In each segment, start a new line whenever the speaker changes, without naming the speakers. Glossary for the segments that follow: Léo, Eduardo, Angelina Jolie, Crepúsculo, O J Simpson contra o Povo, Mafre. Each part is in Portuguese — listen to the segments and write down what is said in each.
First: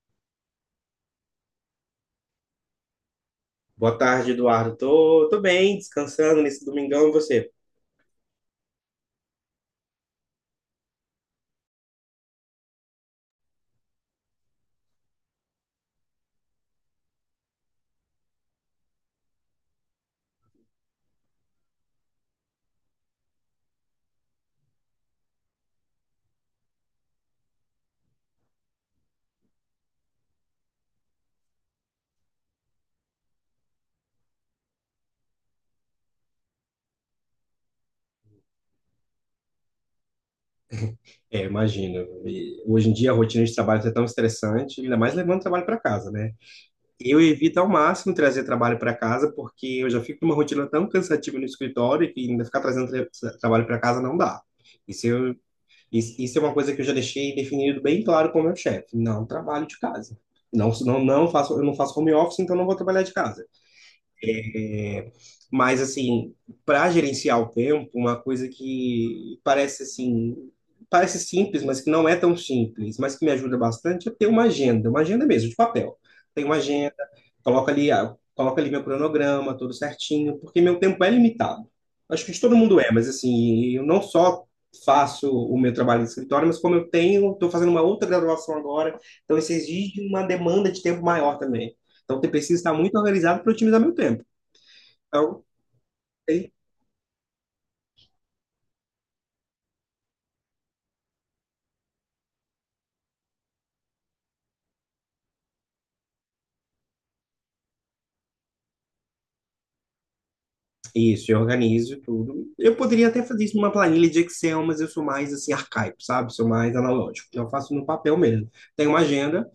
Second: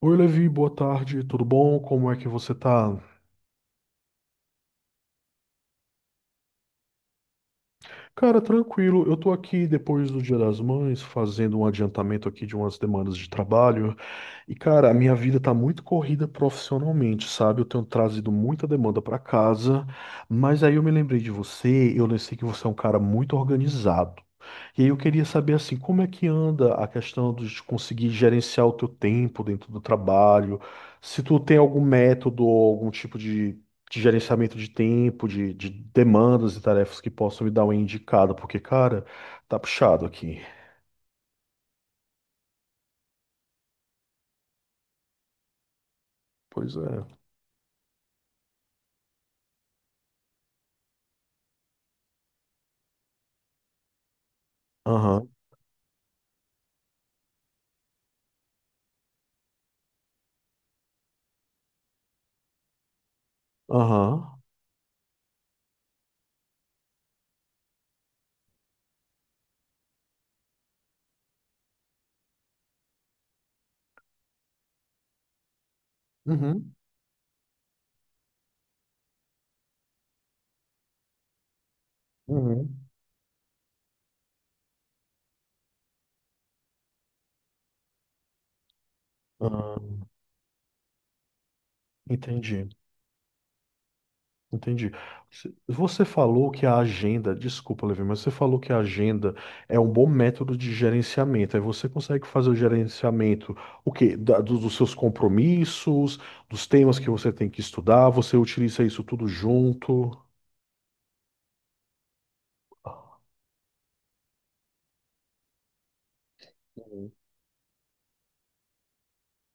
Oi, Levi, boa tarde, tudo bom? Como é que você tá?
Boa tarde, Eduardo. Tô bem, descansando nesse domingão, e você?
Cara, tranquilo, eu tô aqui depois do Dia das Mães, fazendo um adiantamento aqui de umas demandas de trabalho. E, cara, a minha vida tá muito corrida profissionalmente, sabe? Eu tenho trazido muita demanda pra casa, mas aí eu me lembrei de você, eu sei que você é um cara muito organizado. E aí eu queria saber, assim, como é que anda a questão de conseguir gerenciar o teu tempo dentro do trabalho, se tu tem algum método ou algum tipo de gerenciamento de tempo, de demandas e tarefas que possam me dar uma indicada, porque, cara, tá puxado aqui.
É, imagino. E hoje em dia a rotina de trabalho é tão estressante, ainda mais levando trabalho para casa, né?
Pois é.
Eu evito ao máximo trazer trabalho para casa, porque eu já fico numa rotina tão cansativa no escritório que ainda ficar trazendo trabalho para casa não dá. Isso,
Aham,
eu, isso é uma coisa que eu já deixei definido bem claro com o meu chefe. Não trabalho de casa. Não faço, eu não faço home office, então não vou trabalhar de casa.
aham.
É, Mas, assim, para gerenciar o tempo, uma coisa que parece simples, mas que não é tão simples, mas que me ajuda bastante, é ter uma agenda mesmo, de papel. Tenho uma
Uhum.
agenda, coloco ali meu cronograma, tudo certinho, porque meu tempo é limitado. Acho que de todo
Uhum.
mundo é, mas assim, eu não só faço o meu trabalho de escritório, mas estou fazendo uma outra graduação agora, então isso
Ah,
exige uma demanda de tempo maior também. Então, eu preciso
entendi,
estar muito organizado para otimizar meu tempo.
entendi.
Então,
Você falou
tem
que a agenda, desculpa, Levi, mas você falou que a agenda é um bom método de gerenciamento. Aí você consegue fazer o gerenciamento, o quê? Dos seus compromissos, dos temas que você tem que estudar, você utiliza isso tudo junto.
Isso, eu organizo tudo. Eu poderia até fazer isso numa planilha de Excel, mas eu sou mais assim arcaico, sabe? Sou mais
Uhum.
analógico. Então eu faço no papel mesmo. Tenho uma agenda,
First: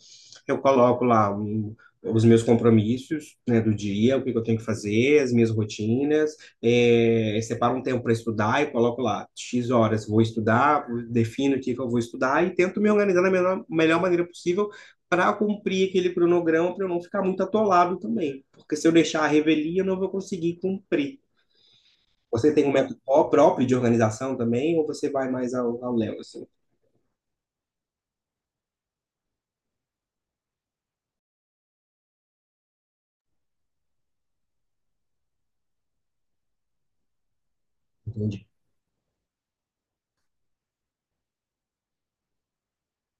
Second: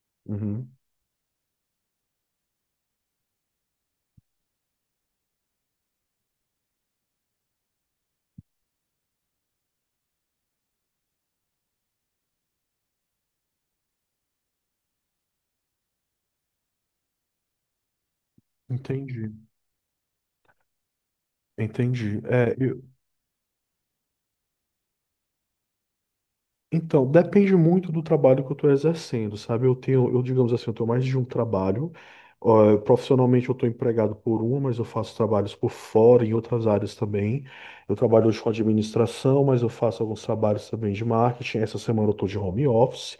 eu
Uhum.
coloco lá um- os meus compromissos, né, do dia, o que que eu tenho que fazer, as minhas rotinas, separo um tempo para estudar e coloco lá X horas vou estudar, defino o que que eu vou estudar e tento me organizar da melhor maneira possível para cumprir aquele cronograma, para eu não ficar muito atolado também. Porque se eu
Entendi,
deixar a revelia, eu não vou conseguir cumprir.
entendi.
Você
É,
tem um método próprio de organização também, ou você vai mais ao Léo, assim?
então, depende muito do trabalho que eu estou exercendo, sabe? Eu digamos assim, eu tenho mais de um trabalho. Ó, profissionalmente eu estou empregado por uma, mas eu faço trabalhos por fora em outras áreas também. Eu trabalho hoje
Entendi.
com administração, mas eu faço alguns trabalhos também de marketing. Essa semana eu estou de home office.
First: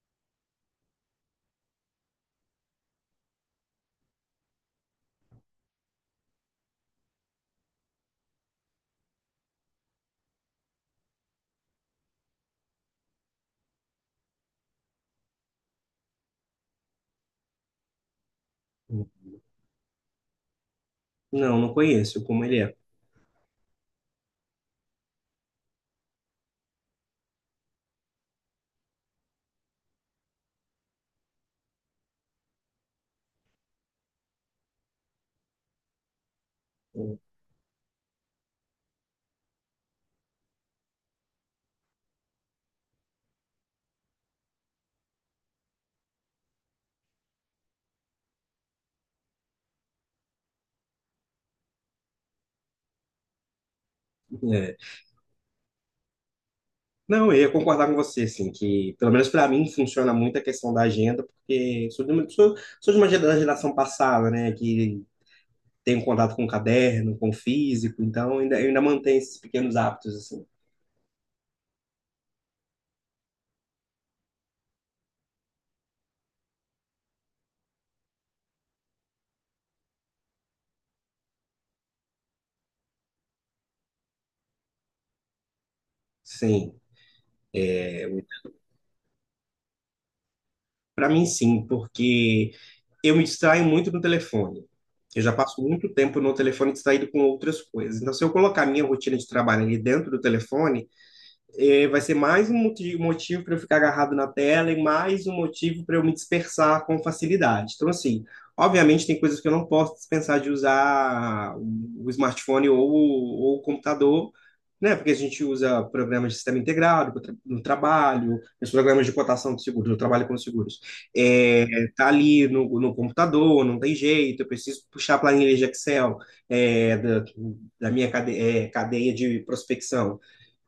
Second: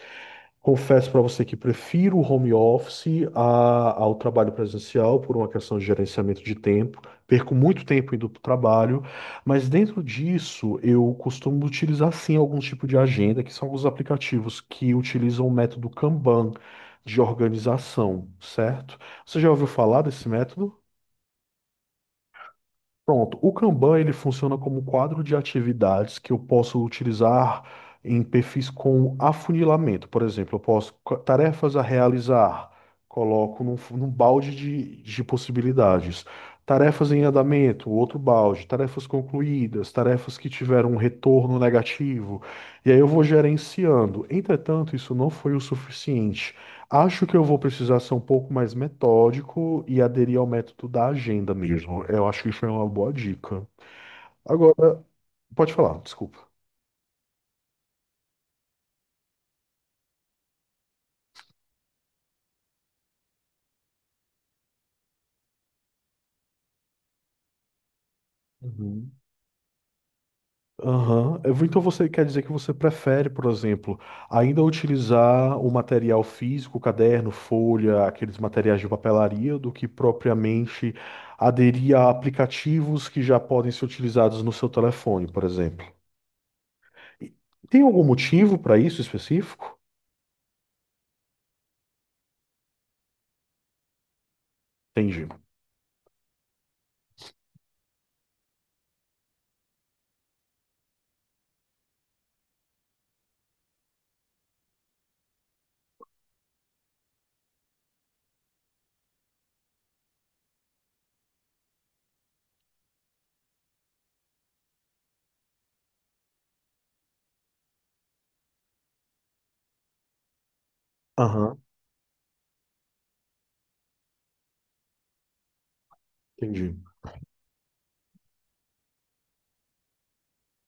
Confesso para você que prefiro o home office ao trabalho presencial por uma questão de gerenciamento de tempo. Perco muito tempo indo para o trabalho. Mas dentro disso, eu costumo utilizar sim algum tipo de agenda, que são alguns aplicativos que utilizam o método Kanban de organização, certo? Você já ouviu falar desse método?
Não, não conheço como ele é.
Pronto, o Kanban ele funciona como um quadro de atividades que eu posso utilizar em perfis com afunilamento. Por exemplo, eu posso tarefas a realizar, coloco num, num balde de possibilidades. Tarefas em andamento, outro balde, tarefas concluídas, tarefas que tiveram um retorno negativo. E aí eu vou gerenciando. Entretanto, isso não foi o suficiente. Acho que eu vou precisar ser um pouco mais metódico e aderir ao método da agenda mesmo. Eu acho que isso é uma boa dica. Agora,
É.
pode falar, desculpa.
Não, eu ia concordar com você, assim, que pelo menos para mim funciona muito a questão da agenda, porque sou de uma da geração passada, né, que tem contato com o caderno, com o físico, então eu ainda
Uhum.
mantenho esses pequenos hábitos, assim.
Aham. Então você quer dizer que você prefere, por exemplo, ainda utilizar o material físico, caderno, folha, aqueles materiais de papelaria, do que propriamente aderir a aplicativos que já podem ser utilizados no seu telefone, por exemplo.
Sim.
E tem algum motivo para isso específico?
Para mim, sim, porque eu me distraio muito no telefone. Eu
Entendi.
já passo muito tempo no telefone distraído com outras coisas. Então, se eu colocar a minha rotina de trabalho ali dentro do telefone, é, vai ser mais um motivo para eu ficar agarrado na tela e mais um motivo para eu me dispersar com facilidade. Então, assim, obviamente tem coisas que eu não posso dispensar de usar o smartphone ou o computador, né? Porque a gente usa programas de sistema integrado no trabalho, os programas de cotação de seguros, eu trabalho com seguros.
Aham,
É, tá ali no computador, não tem jeito, eu preciso puxar a planilha de Excel
entendi.
é, da, da minha cadeia de prospecção.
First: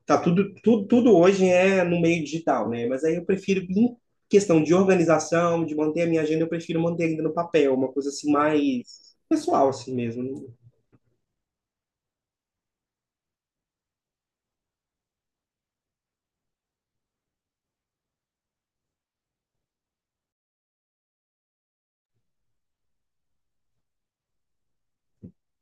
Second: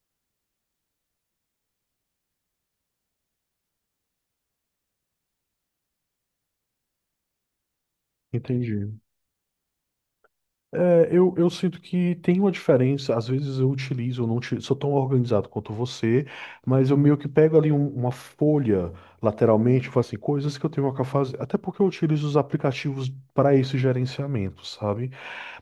Tá, tudo hoje é no meio digital, né? Mas aí eu prefiro, em questão de organização, de manter a minha agenda, eu prefiro manter ainda no papel, uma coisa assim
Entendi.
mais pessoal, assim mesmo.
É, eu sinto que tem uma diferença. Às vezes eu utilizo, eu não uti- sou tão organizado quanto você, mas eu meio que pego ali uma folha lateralmente, faço assim, coisas que eu tenho que fazer. Até porque eu utilizo os aplicativos para esse gerenciamento, sabe?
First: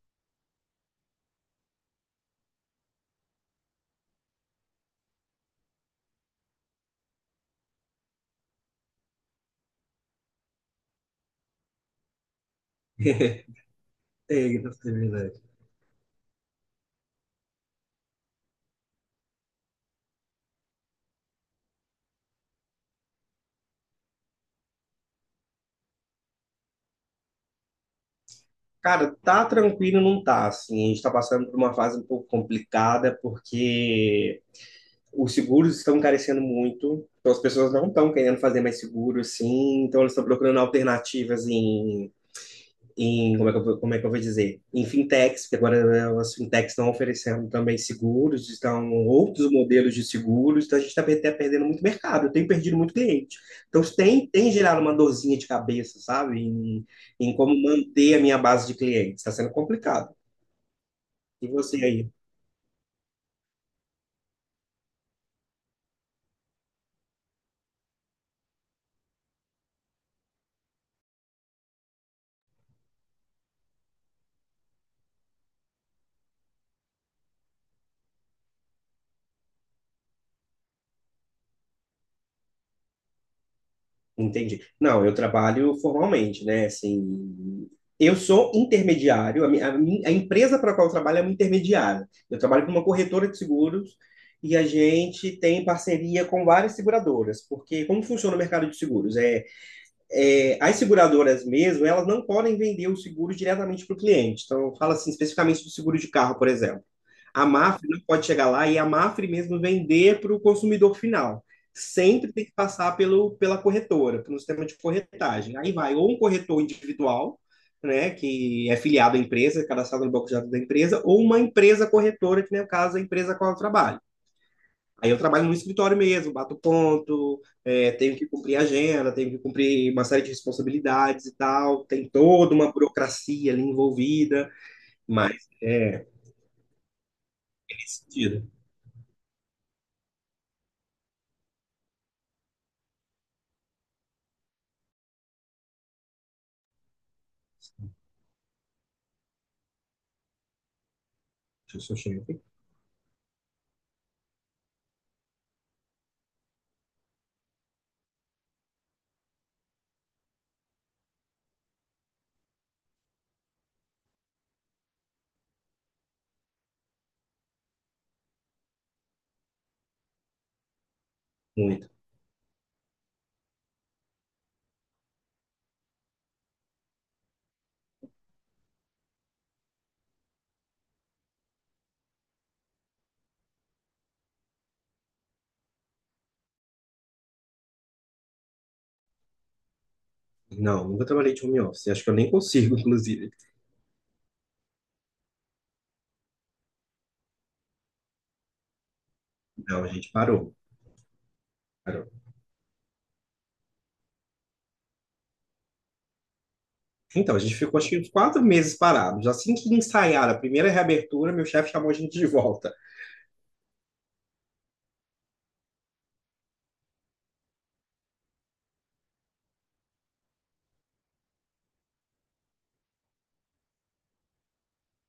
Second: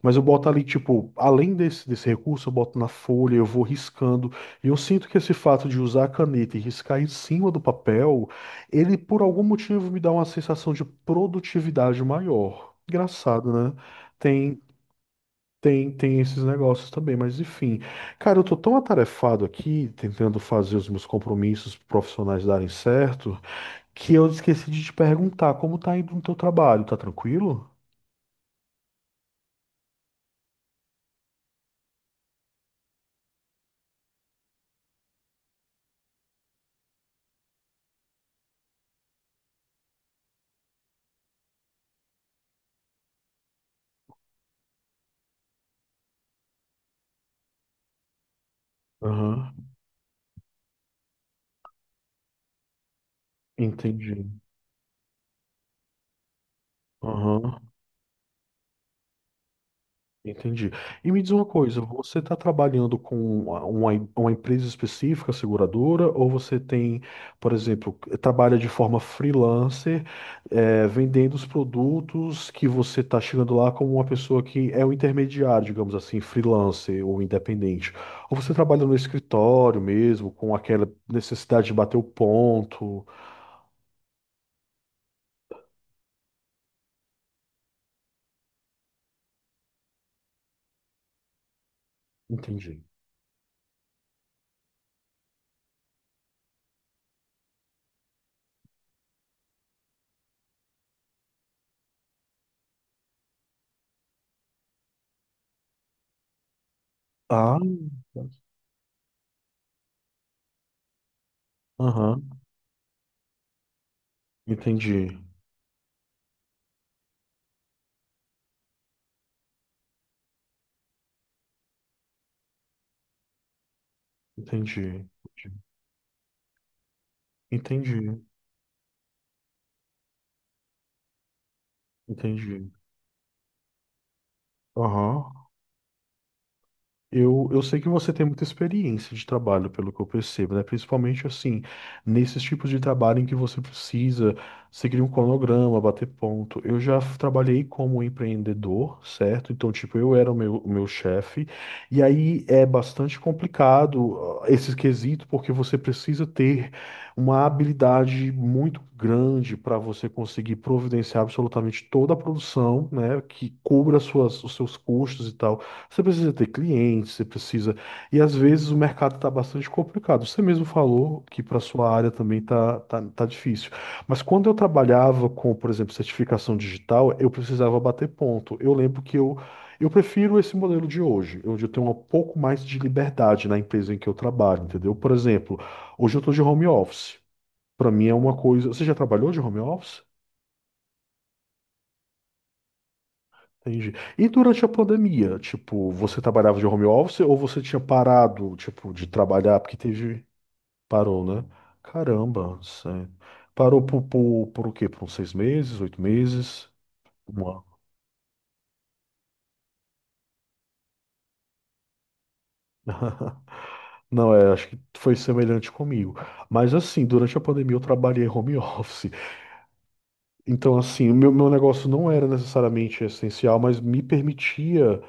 Mas eu boto ali, tipo, além desse recurso, eu boto na folha, eu vou riscando. E eu sinto que esse fato de usar a caneta e riscar em cima do papel, ele por algum motivo me dá uma sensação de produtividade maior. Engraçado, né?
É,
Tem,
nossa, é verdade.
Tem esses negócios também, mas enfim. Cara, eu tô tão atarefado aqui, tentando fazer os meus compromissos profissionais darem certo, que eu esqueci de te perguntar como tá indo no teu trabalho, tá tranquilo?
Cara, tá tranquilo, não tá, assim. A gente tá passando por uma fase um pouco complicada, porque os seguros estão encarecendo muito, então as pessoas não estão querendo fazer mais seguro, assim, então eles estão procurando alternativas em como é que como é que eu vou dizer? Em fintechs, que agora né, as fintechs estão oferecendo também seguros, estão
Aham,
outros modelos de seguros, então a gente está até perdendo muito mercado, eu tenho perdido muito cliente. Então isso
entendi.
tem gerado uma dorzinha de cabeça, sabe? Em como
Aham.
manter a minha base de clientes. Está sendo complicado.
Entendi. E me diz uma
E
coisa,
você aí?
você está trabalhando com uma empresa específica, seguradora, ou você tem, por exemplo, trabalha de forma freelancer, vendendo os produtos que você está chegando lá como uma pessoa que é o intermediário, digamos assim, freelancer ou independente? Ou você trabalha no escritório mesmo, com aquela necessidade de bater o ponto?
Entendi. Não, eu trabalho formalmente, né? Assim, eu sou intermediário, a empresa para a qual eu trabalho é uma intermediária. Eu trabalho com
Entendi.
uma corretora de seguros e a gente tem parceria com várias seguradoras, porque como funciona o mercado de seguros? As seguradoras mesmo, elas não podem vender o seguro diretamente para o cliente. Então, fala assim, especificamente do seguro de carro, por exemplo. A
Ah,
Mafre não pode chegar lá e a Mafre mesmo vender para o consumidor final. Sempre
aham,
tem que passar pela corretora, pelo sistema de
entendi,
corretagem. Aí vai ou um corretor individual, né, que é filiado à empresa, cadastrado no banco de dados da empresa, ou uma empresa corretora, que no caso é a empresa com a qual eu trabalho.
entendi,
Aí eu trabalho no escritório mesmo, bato ponto, é,
entendi,
tenho que cumprir agenda, tenho que cumprir uma série de responsabilidades e tal. Tem toda
entendi.
uma burocracia ali envolvida,
Aham.
mas é
Eu sei que
nesse
você tem muita
sentido.
experiência de trabalho, pelo que eu percebo, né? Principalmente assim, nesses tipos de trabalho em que você precisa seguir um cronograma, bater ponto. Trabalhei como empreendedor, certo? Então, tipo, eu era o meu chefe,
Deixa eu só
e
chegar aqui.
aí é bastante complicado ah, esse quesito, porque você precisa ter uma habilidade muito grande para você conseguir providenciar absolutamente toda a produção, né? Que cubra suas, os seus custos e tal. Você precisa ter clientes, você precisa. E às vezes o mercado está bastante complicado. Você mesmo falou que para
Muito.
sua área também tá difícil. Mas quando eu trabalhava com, por exemplo, certificação digital, eu precisava bater ponto. Eu lembro que Eu prefiro esse modelo de hoje, onde eu tenho um pouco mais de liberdade na empresa em que eu trabalho, entendeu? Por exemplo, hoje eu estou de home office. Para mim é uma coisa. Você já trabalhou de home office?
Não, nunca trabalhei de home office. Acho que eu nem consigo, inclusive.
Entendi. E durante a pandemia, tipo, você trabalhava de home office ou você tinha parado, tipo, de trabalhar porque
Não, a gente
teve...
parou.
Parou, né?
Parou.
Caramba, sério. Parou por o quê? Por uns seis meses, oito meses?
Então, a
Um
gente
ano.
ficou acho que uns 4 meses parados. Assim que ensaiaram a primeira reabertura, meu chefe chamou a gente de volta.
Não, é, acho que foi semelhante comigo. Mas assim, durante a pandemia eu trabalhei home office. Então, assim, meu negócio não era necessariamente essencial, mas me permitia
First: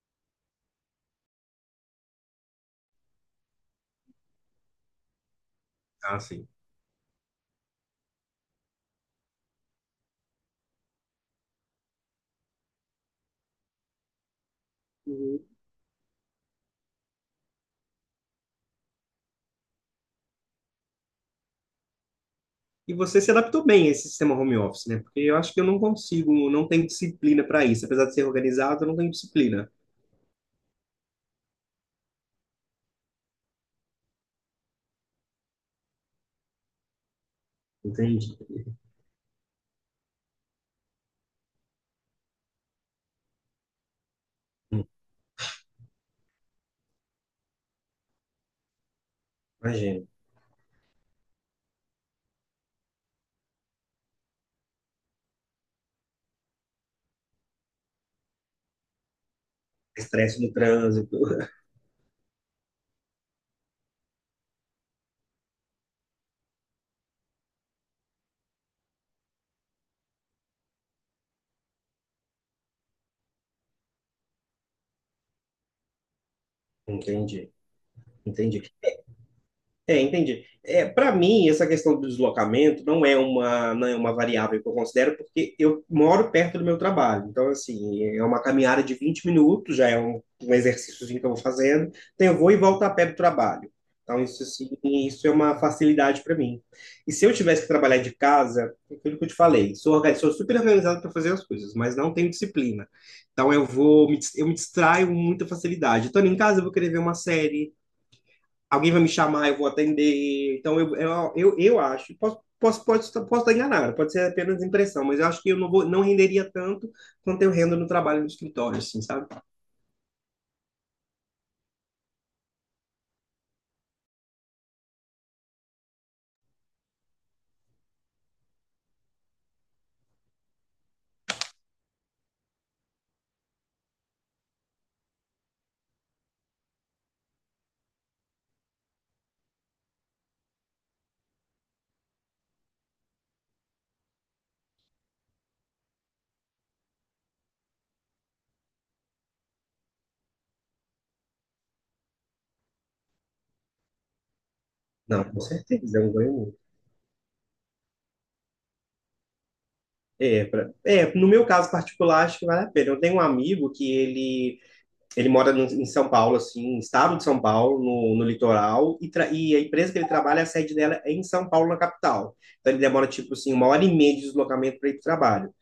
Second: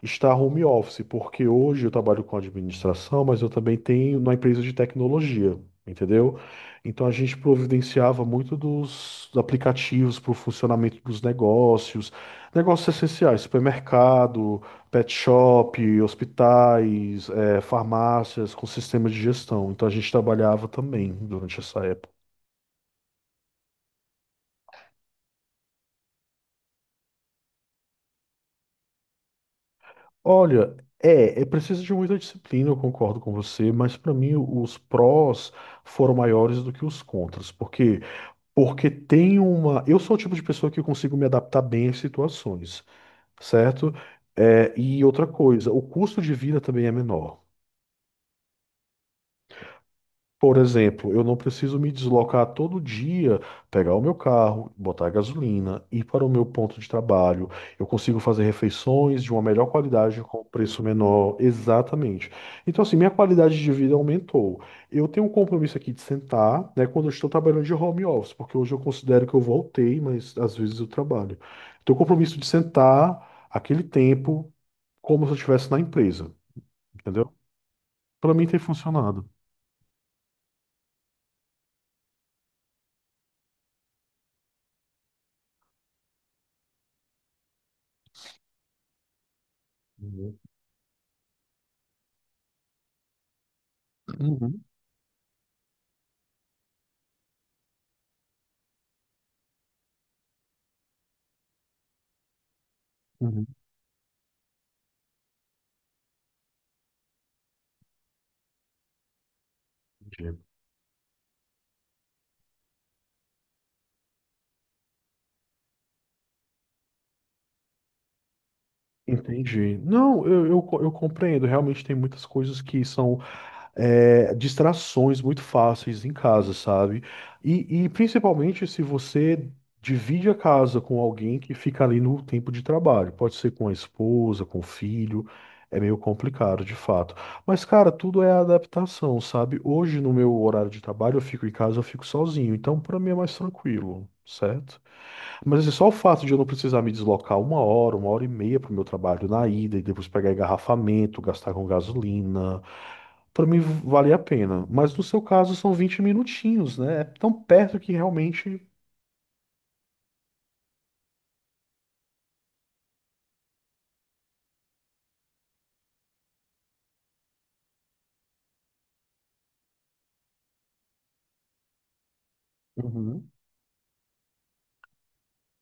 está home office, porque hoje eu trabalho com administração, mas eu também tenho na empresa de tecnologia,
Ah,
entendeu?
sim.
Então a gente providenciava muito dos aplicativos para o funcionamento dos negócios, negócios essenciais, supermercado, pet
Uhum.
shop, hospitais, farmácias com sistema de gestão. Então a gente trabalhava também durante essa época.
E você se adaptou bem a esse sistema home office, né? Porque eu acho que eu não consigo, não tenho disciplina para isso. Apesar de ser organizado, eu não tenho disciplina.
Olha, é, é preciso de muita disciplina, eu concordo com você, mas para mim os prós foram maiores do que os contras, porque
Entendi.
porque tem uma, eu sou o tipo de pessoa que consigo me adaptar bem às situações, certo? É,
Hum,
e outra coisa, o custo de vida também é menor.
Imagino.
Por exemplo, eu não preciso me deslocar todo dia, pegar o meu carro, botar gasolina, ir para o meu ponto de trabalho. Eu consigo fazer refeições de uma melhor qualidade
Estresse
com
no
preço
trânsito.
menor, exatamente. Então, assim, minha qualidade de vida aumentou. Eu tenho um compromisso aqui de sentar, né, quando eu estou trabalhando de home office, porque hoje eu considero que eu voltei, mas às vezes eu trabalho. Tenho o compromisso de sentar aquele tempo como se eu estivesse na empresa, entendeu?
Entendi.
Para mim tem
Entendi.
funcionado.
É, entendi. É, para mim, essa questão do deslocamento não é uma, não é uma variável que eu considero, porque eu moro perto do meu trabalho. Então, assim, é uma caminhada de 20 minutos, já é
Uhum.
um exercíciozinho que eu vou fazendo. Então, eu vou e volto a pé do trabalho. Então, isso,
Uhum.
assim, isso é uma facilidade para mim. E se eu tivesse que trabalhar de casa, é aquilo que eu te falei, sou super organizado para fazer as coisas, mas não tenho disciplina.
Uhum.
Então, eu me distraio com muita facilidade. Estando em casa, eu vou querer ver uma série, alguém vai me chamar, eu vou atender. Então, eu acho, posso estar enganado, pode ser apenas impressão, mas eu acho que eu não, vou, não renderia tanto quanto eu rendo no trabalho no escritório, assim, sabe?
Entendi. Não, eu compreendo. Realmente tem muitas coisas que são é, distrações muito fáceis em casa, sabe? E principalmente se você divide a casa com alguém que fica ali no tempo de trabalho. Pode ser com a esposa, com o filho. É meio complicado, de fato. Mas, cara, tudo é adaptação, sabe? Hoje, no meu horário de trabalho, eu fico em casa, eu fico sozinho. Então, pra mim é mais tranquilo, certo? Mas assim, só o fato de eu não precisar me deslocar uma hora e meia para o meu trabalho na ida e depois pegar engarrafamento, gastar com gasolina, para mim vale a pena. Mas no seu
Não, com
caso são
certeza,
20
é um ganho muito.
minutinhos, né? É tão perto que realmente.
No meu caso particular, acho que vale a pena. Eu tenho um amigo que ele mora no, em São Paulo, assim, no estado de São Paulo, no litoral, e a empresa que ele trabalha, a sede dela é em São Paulo, na capital. Então ele demora,
Uhum.
tipo assim, 1 hora e meia de deslocamento para ir para o trabalho.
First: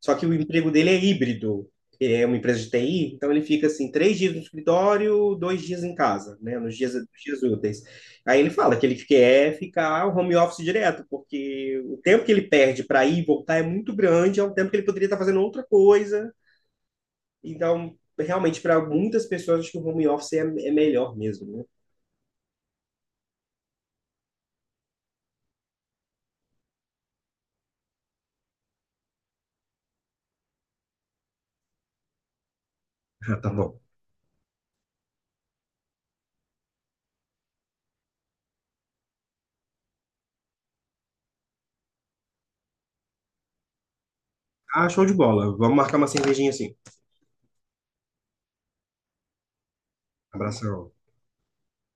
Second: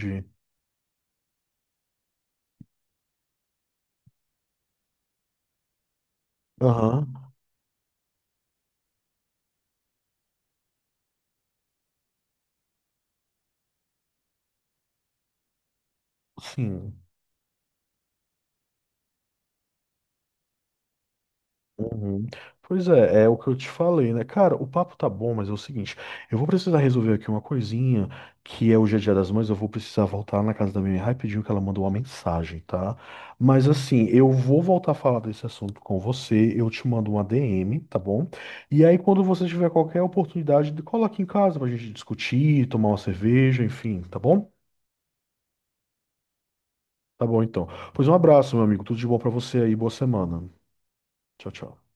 Só que o emprego dele é híbrido. Ele é uma empresa de TI, então ele fica assim, 3 dias no escritório, 2 dias em casa, né? Nos
Aham,
dias úteis. Aí ele fala que ele quer ficar home office direto, porque o tempo que ele perde para ir e voltar é muito grande, é um tempo que ele poderia estar fazendo outra coisa.
sim.
Então, realmente, para muitas pessoas, acho que o home office é melhor mesmo, né?
Uhum. Pois é, é o que eu te falei, né? Cara, o papo tá bom, mas é o seguinte, eu vou precisar resolver aqui uma coisinha, que é o Dia a Dia das Mães, eu vou precisar voltar na casa da minha mãe rapidinho que ela mandou uma mensagem, tá?
Ah, tá
Mas
bom.
assim, eu vou voltar a falar desse assunto com você, eu te mando uma DM, tá bom? E aí quando você tiver qualquer oportunidade, cola aqui em casa pra gente discutir, tomar uma cerveja, enfim, tá bom?
Ah, show de bola. Vamos marcar uma cervejinha assim.
Tá bom então. Pois um abraço, meu amigo, tudo de bom pra você aí, boa semana.
Abração.
Tchau, tchau.